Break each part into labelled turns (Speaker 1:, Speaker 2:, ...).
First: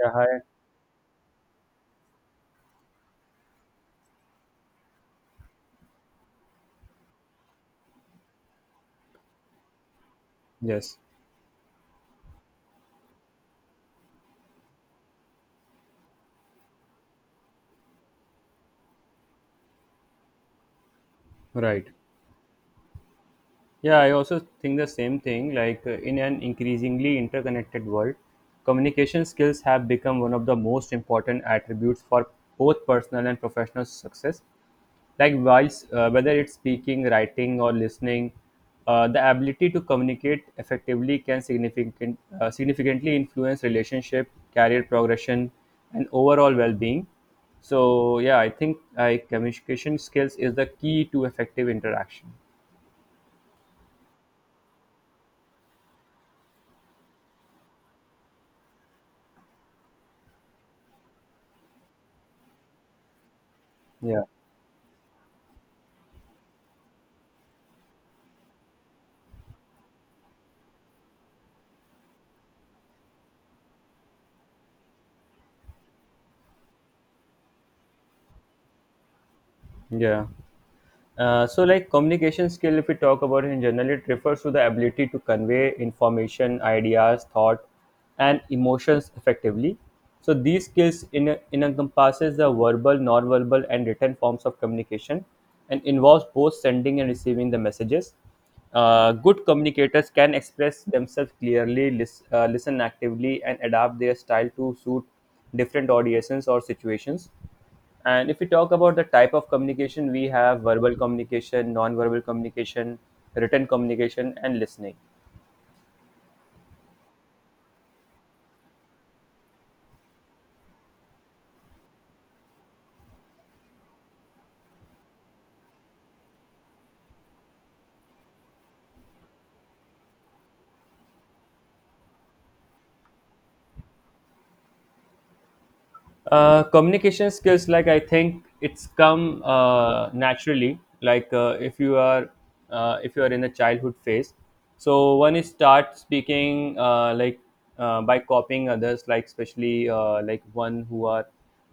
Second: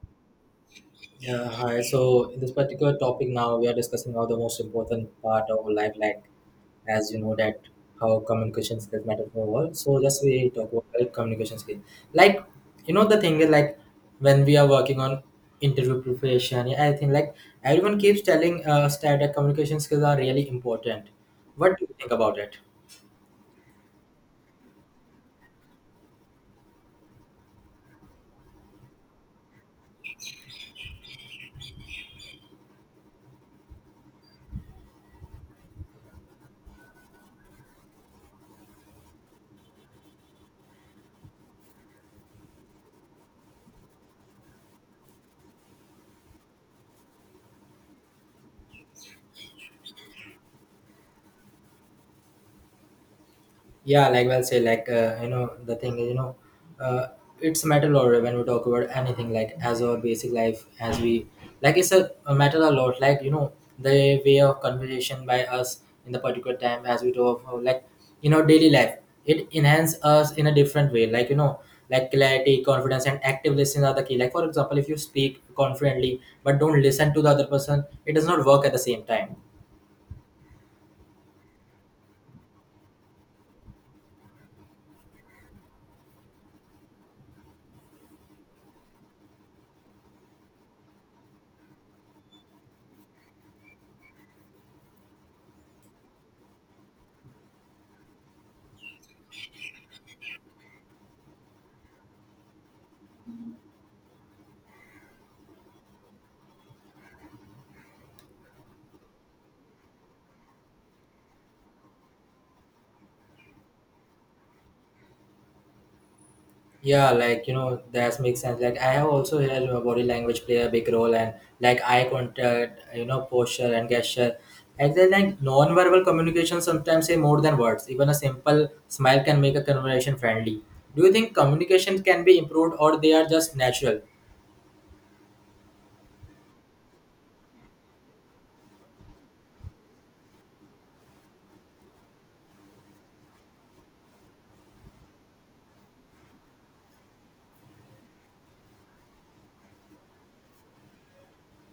Speaker 1: Yeah, hi.
Speaker 2: Yeah, hi. So in this particular topic now, we are discussing how the most important part of life, like as you know that how communication skills matter for the world. So just we talk about
Speaker 1: Yes,
Speaker 2: like, communication skills. Like you know the thing is like when we are working on interview preparation, yeah, I think like everyone keeps telling us that the communication skills are really important. What do
Speaker 1: right.
Speaker 2: you think about it?
Speaker 1: Yeah, I also think the same thing. In an increasingly interconnected world, communication skills have become one of the most important attributes for both personal and professional success. Like voice, whether it's speaking, writing, or listening, the ability to communicate effectively can significantly influence relationship, career progression, and overall well-being. So yeah, I think communication skills is the key to effective interaction.
Speaker 2: Yeah, like well say like you know the thing is you know uh, it's a matter a lot when we talk about anything like as our basic life as we like it's a matter a lot like you know the
Speaker 1: Yeah,
Speaker 2: way of conversation by us in the particular time as we talk about, like you know daily life. It enhance us in a different way like you know like clarity confidence and active listening are the key. Like for example if you speak confidently but don't listen to the other person it does not work at the same time.
Speaker 1: yeah. So like communication skill, if we talk about it in general, it refers to the ability to convey information, ideas, thought, and emotions effectively. So these skills in encompasses the verbal, non-verbal, and written forms of communication, and involves both sending and receiving the messages. Good communicators can express themselves clearly, listen actively, and adapt their style to suit different audiences or situations. And if we talk about the type of communication, we have verbal communication, non-verbal communication, written communication, and listening.
Speaker 2: Yeah, like you know, that makes sense. Like I have also heard your body language play a big role, and like eye contact, you know, posture and gesture. Like then, like non-verbal communication sometimes say more than words. Even a simple smile can make a conversation friendly. Do you think communication can be improved, or they are just natural?
Speaker 1: Communication skills, like, I think it's come naturally. If you are if you are in the childhood phase, so one is start speaking by copying others, like especially like one who are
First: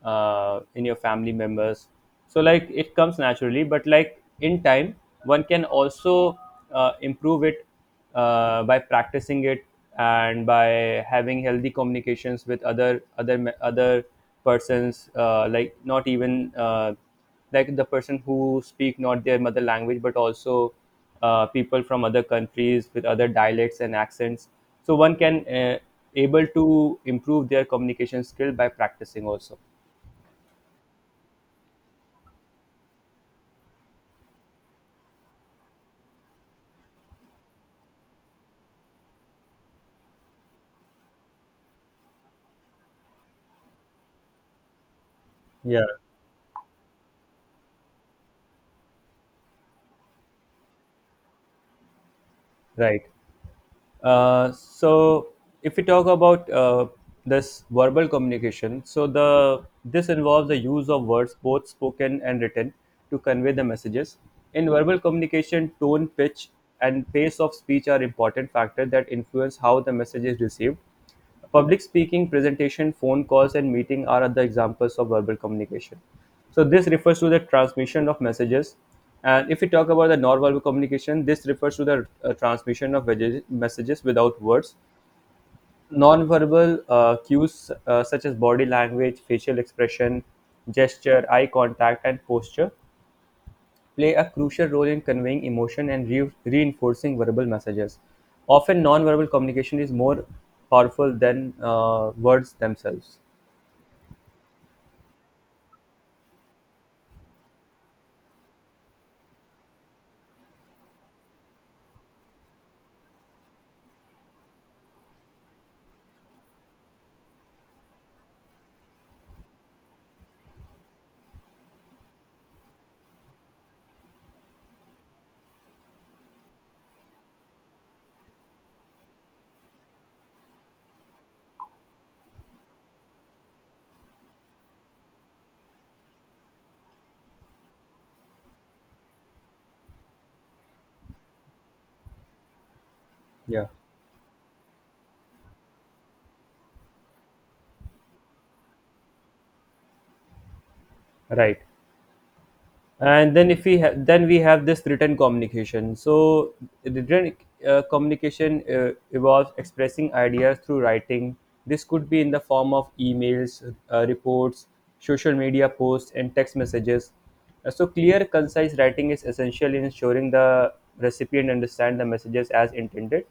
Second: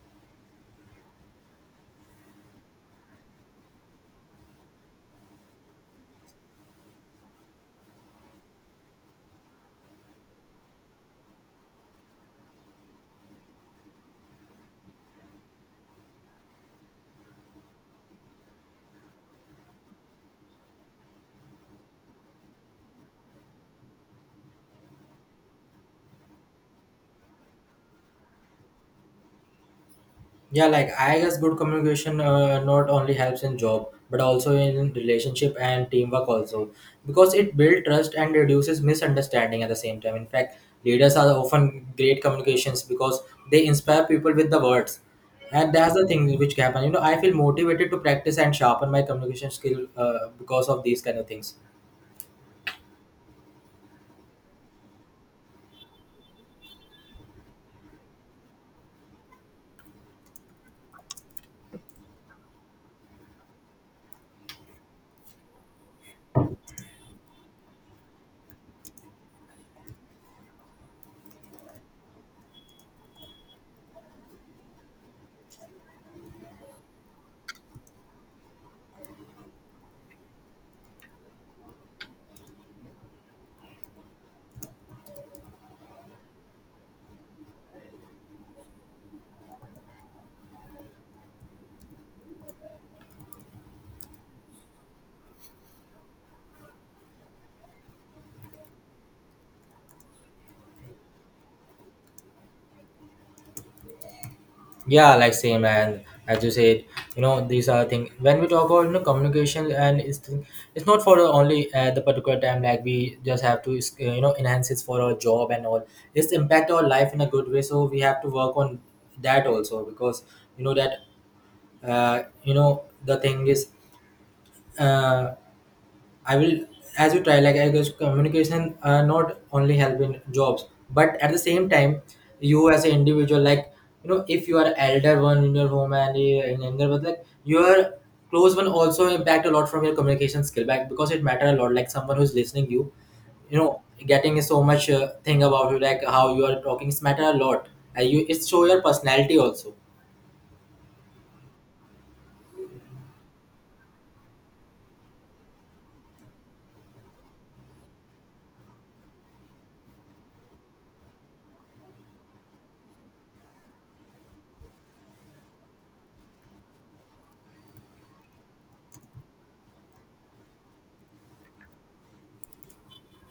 Speaker 1: in your family members. So like it comes naturally, but like in time, one can also improve it by practicing it, and by having healthy communications with other persons. Like, not even like the person who speak not their mother language, but also people from other countries with other dialects and accents. So one can able to improve their communication skill by practicing also.
Speaker 2: Yeah, like I guess good communication not only helps in job but also in relationship and teamwork also because it builds trust and reduces misunderstanding at the same time. In fact, leaders are often great communications because they inspire people with the words, and
Speaker 1: Yeah,
Speaker 2: that's the thing which can happen. You know, I feel motivated to practice and sharpen my communication skill because of these kind of things.
Speaker 1: right. So if we talk about this verbal communication, so the this involves the use of words, both spoken and written, to convey the messages. In verbal communication, tone, pitch, and pace of speech are important factors that influence how the message is received. Public speaking, presentation, phone calls, and meeting are other examples of verbal communication. So this refers to the transmission of messages. And if we talk about the non-verbal communication, this refers to the transmission of messages without words. Nonverbal cues such as body language, facial expression, gesture, eye contact, and posture play a crucial role in conveying emotion and reinforcing verbal messages. Often, non-verbal communication is more powerful than words themselves.
Speaker 2: Yeah like same and as you said you know these are things when we talk about you know communication and it's not for only at the particular time like we just have to you know enhance it for our job and all. It's impact our life in a good way so we have to work on that also because you know that the thing is uh, I will, as you try, like I guess communication not only help in jobs, but at the same time, you as an individual, like you know, if you are elder one in your home and in another, but like your close one also impact a lot from your communication skill back because it matter a lot. Like someone who's listening you, you
Speaker 1: Yeah,
Speaker 2: know, getting so much thing about you, like how you are talking, it's matter a lot. And you it show your personality also.
Speaker 1: right. And then if we ha- then we have this written communication. So written communication involves expressing ideas through writing. This could be in the form of emails, reports, social media posts, and text messages. So clear, concise writing is essential in ensuring the recipient understand the messages as intended.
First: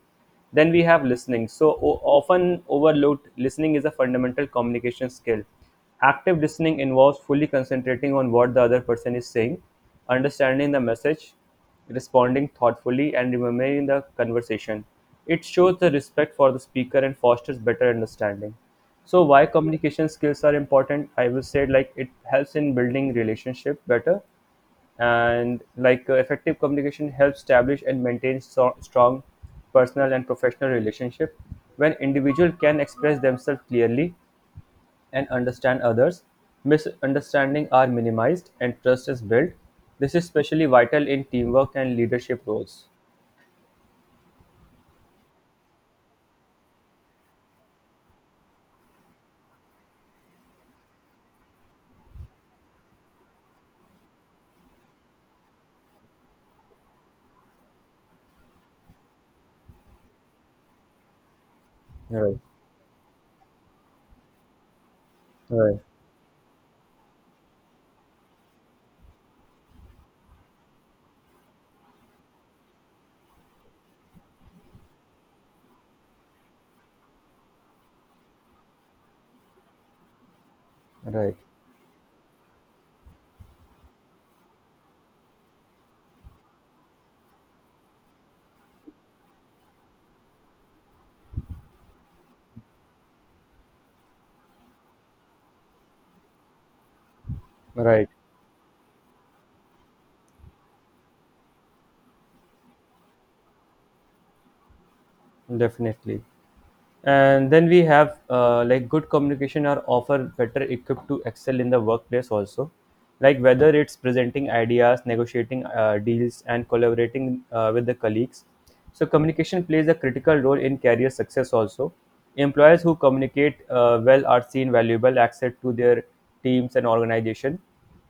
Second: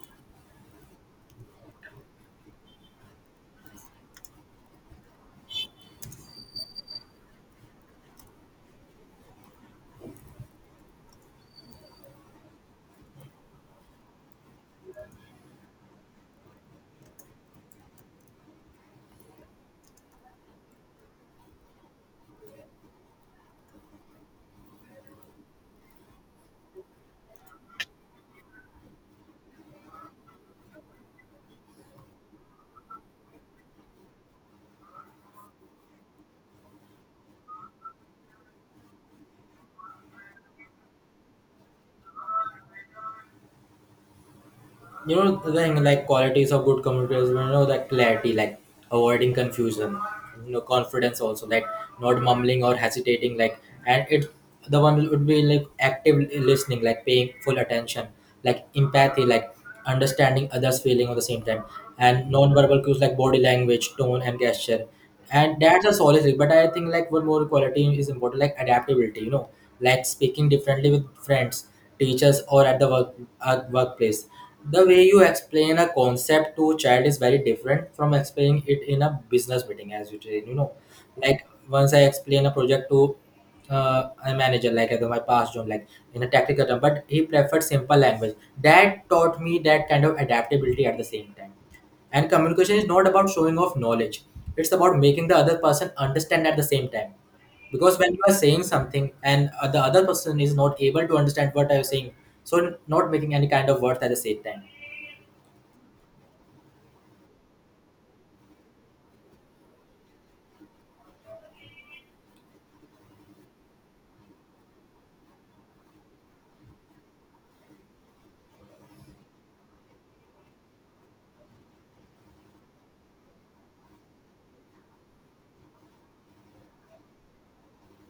Speaker 1: Then we have listening. So, often overlooked, listening is a fundamental communication skill. Active listening involves fully concentrating on what the other person is saying, understanding the message, responding thoughtfully, and remembering the conversation. It shows the respect for the speaker and fosters better understanding. So, why communication skills are important? I will say, like, it helps in building relationship better. And like, effective communication helps establish and maintain strong personal and professional relationship. When individual can express themselves clearly and understand others, misunderstanding are minimized and trust is built. This is especially vital in teamwork and leadership roles.
Speaker 2: You know the thing like qualities of good communicators you know that clarity like avoiding confusion you know confidence also like not mumbling or hesitating like and it the one would be like active listening like paying full attention like empathy like understanding others feeling at the same time and
Speaker 1: Right.
Speaker 2: non-verbal cues like body language tone and gesture. And
Speaker 1: Right.
Speaker 2: that's a solid thing but I think like one more quality is important like adaptability you know, like speaking differently with friends, teachers or at the work workplace. The way you explain a concept to a child is very different from explaining it in a business meeting as you say. You know,
Speaker 1: Right.
Speaker 2: like once I explain a project to a manager like at my past job like in a technical term but he preferred simple language. That taught me that kind of adaptability at the same time. And communication is not about showing off knowledge, it's about making the other person understand at the same time. Because
Speaker 1: Right.
Speaker 2: when you are saying something and the other person is not able to understand what I was saying, so not making any kind of words at the same time.
Speaker 1: Definitely. And then we have like good communication are often better equipped to excel in the workplace also. Like whether it's presenting ideas, negotiating deals, and collaborating with the colleagues. So communication plays a critical role in career success also. Employers who communicate well are seen valuable access to their teams and organization.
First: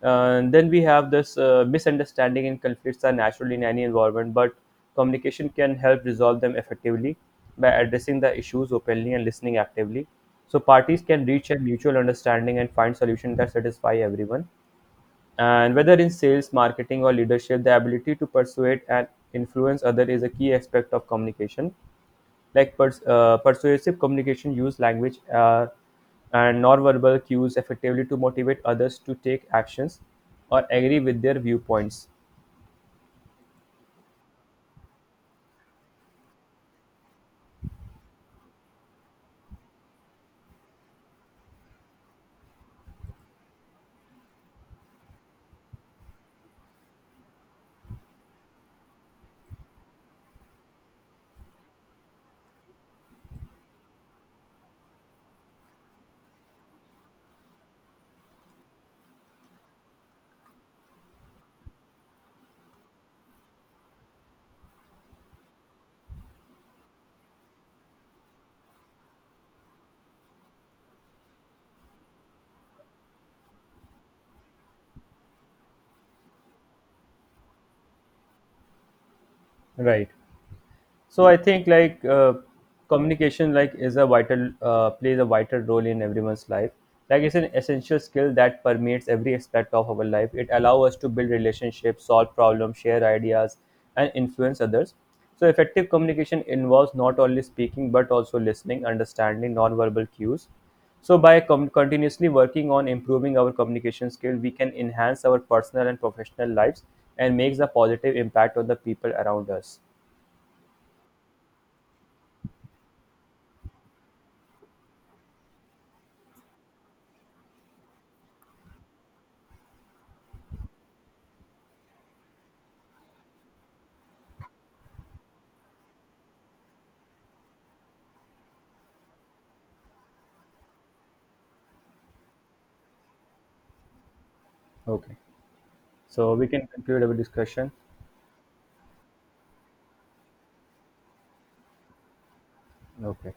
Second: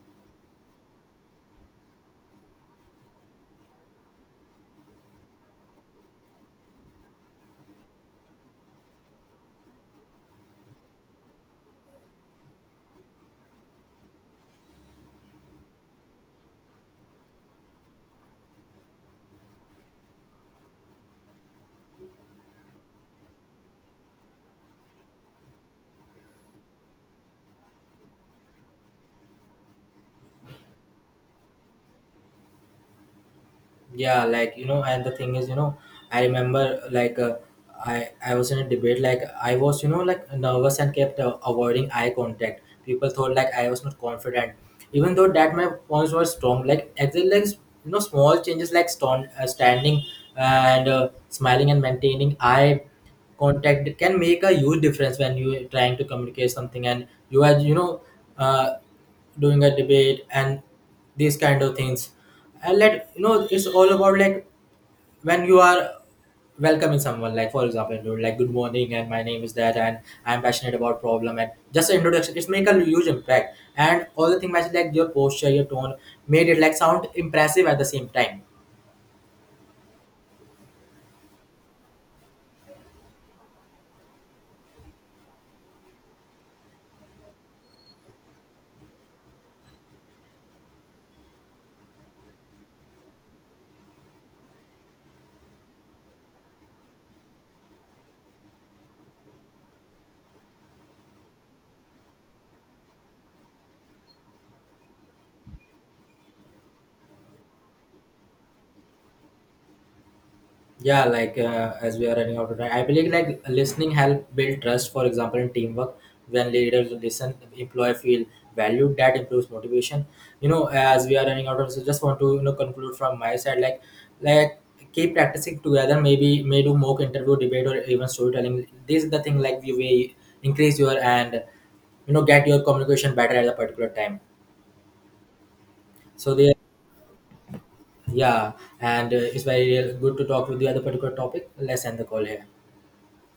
Speaker 1: And then we have this misunderstanding and conflicts are natural in any environment, but communication can help resolve them effectively by addressing the issues openly and listening actively. So parties can reach a mutual understanding and find solutions that satisfy everyone. And whether in sales, marketing, or leadership, the ability to persuade and influence others is a key aspect of communication. Like persuasive communication, use language and nonverbal cues effectively to motivate others to take actions or agree with their viewpoints.
Speaker 2: Yeah like you know and the thing is you know I remember like I was in a debate like I was you know like nervous and kept avoiding eye contact. People thought like I was not confident even though that my points were strong. Like actually like you know small changes like standing uh, and smiling and maintaining eye contact can make a huge difference when you are trying to communicate something and you are you know uh, doing a debate and these kind of things. And let you know it's all about like when you are welcoming someone, like for example you're like good morning and my name is that and I'm passionate about problem and just an introduction, it's make a huge impact and all the thing matches like your posture your tone made it like sound impressive at the same time.
Speaker 1: Right. So I think like communication like is a vital plays a vital role in everyone's life. Like it's an essential skill that permeates every aspect of our life. It allows us to build relationships, solve problems, share ideas, and influence others. So effective communication involves not only speaking but also listening, understanding nonverbal cues. So by continuously working on improving our communication skill, we can enhance our personal and professional lives and makes a positive impact on the people around us.
Speaker 2: Yeah like as we are running out of time I believe like listening help build trust. For example in teamwork when leaders listen employee feel valued that improves motivation. You know as we are running out of, so just want to you know conclude from my side, like keep practicing together maybe may do mock interview debate or even storytelling. This is the thing like you will increase your and you know get your communication better at a particular time.
Speaker 1: Okay.
Speaker 2: So
Speaker 1: So we
Speaker 2: there,
Speaker 1: can conclude our discussion.
Speaker 2: yeah, and it's very good to talk with you at a particular topic. Let's end the call here.
Speaker 1: Okay.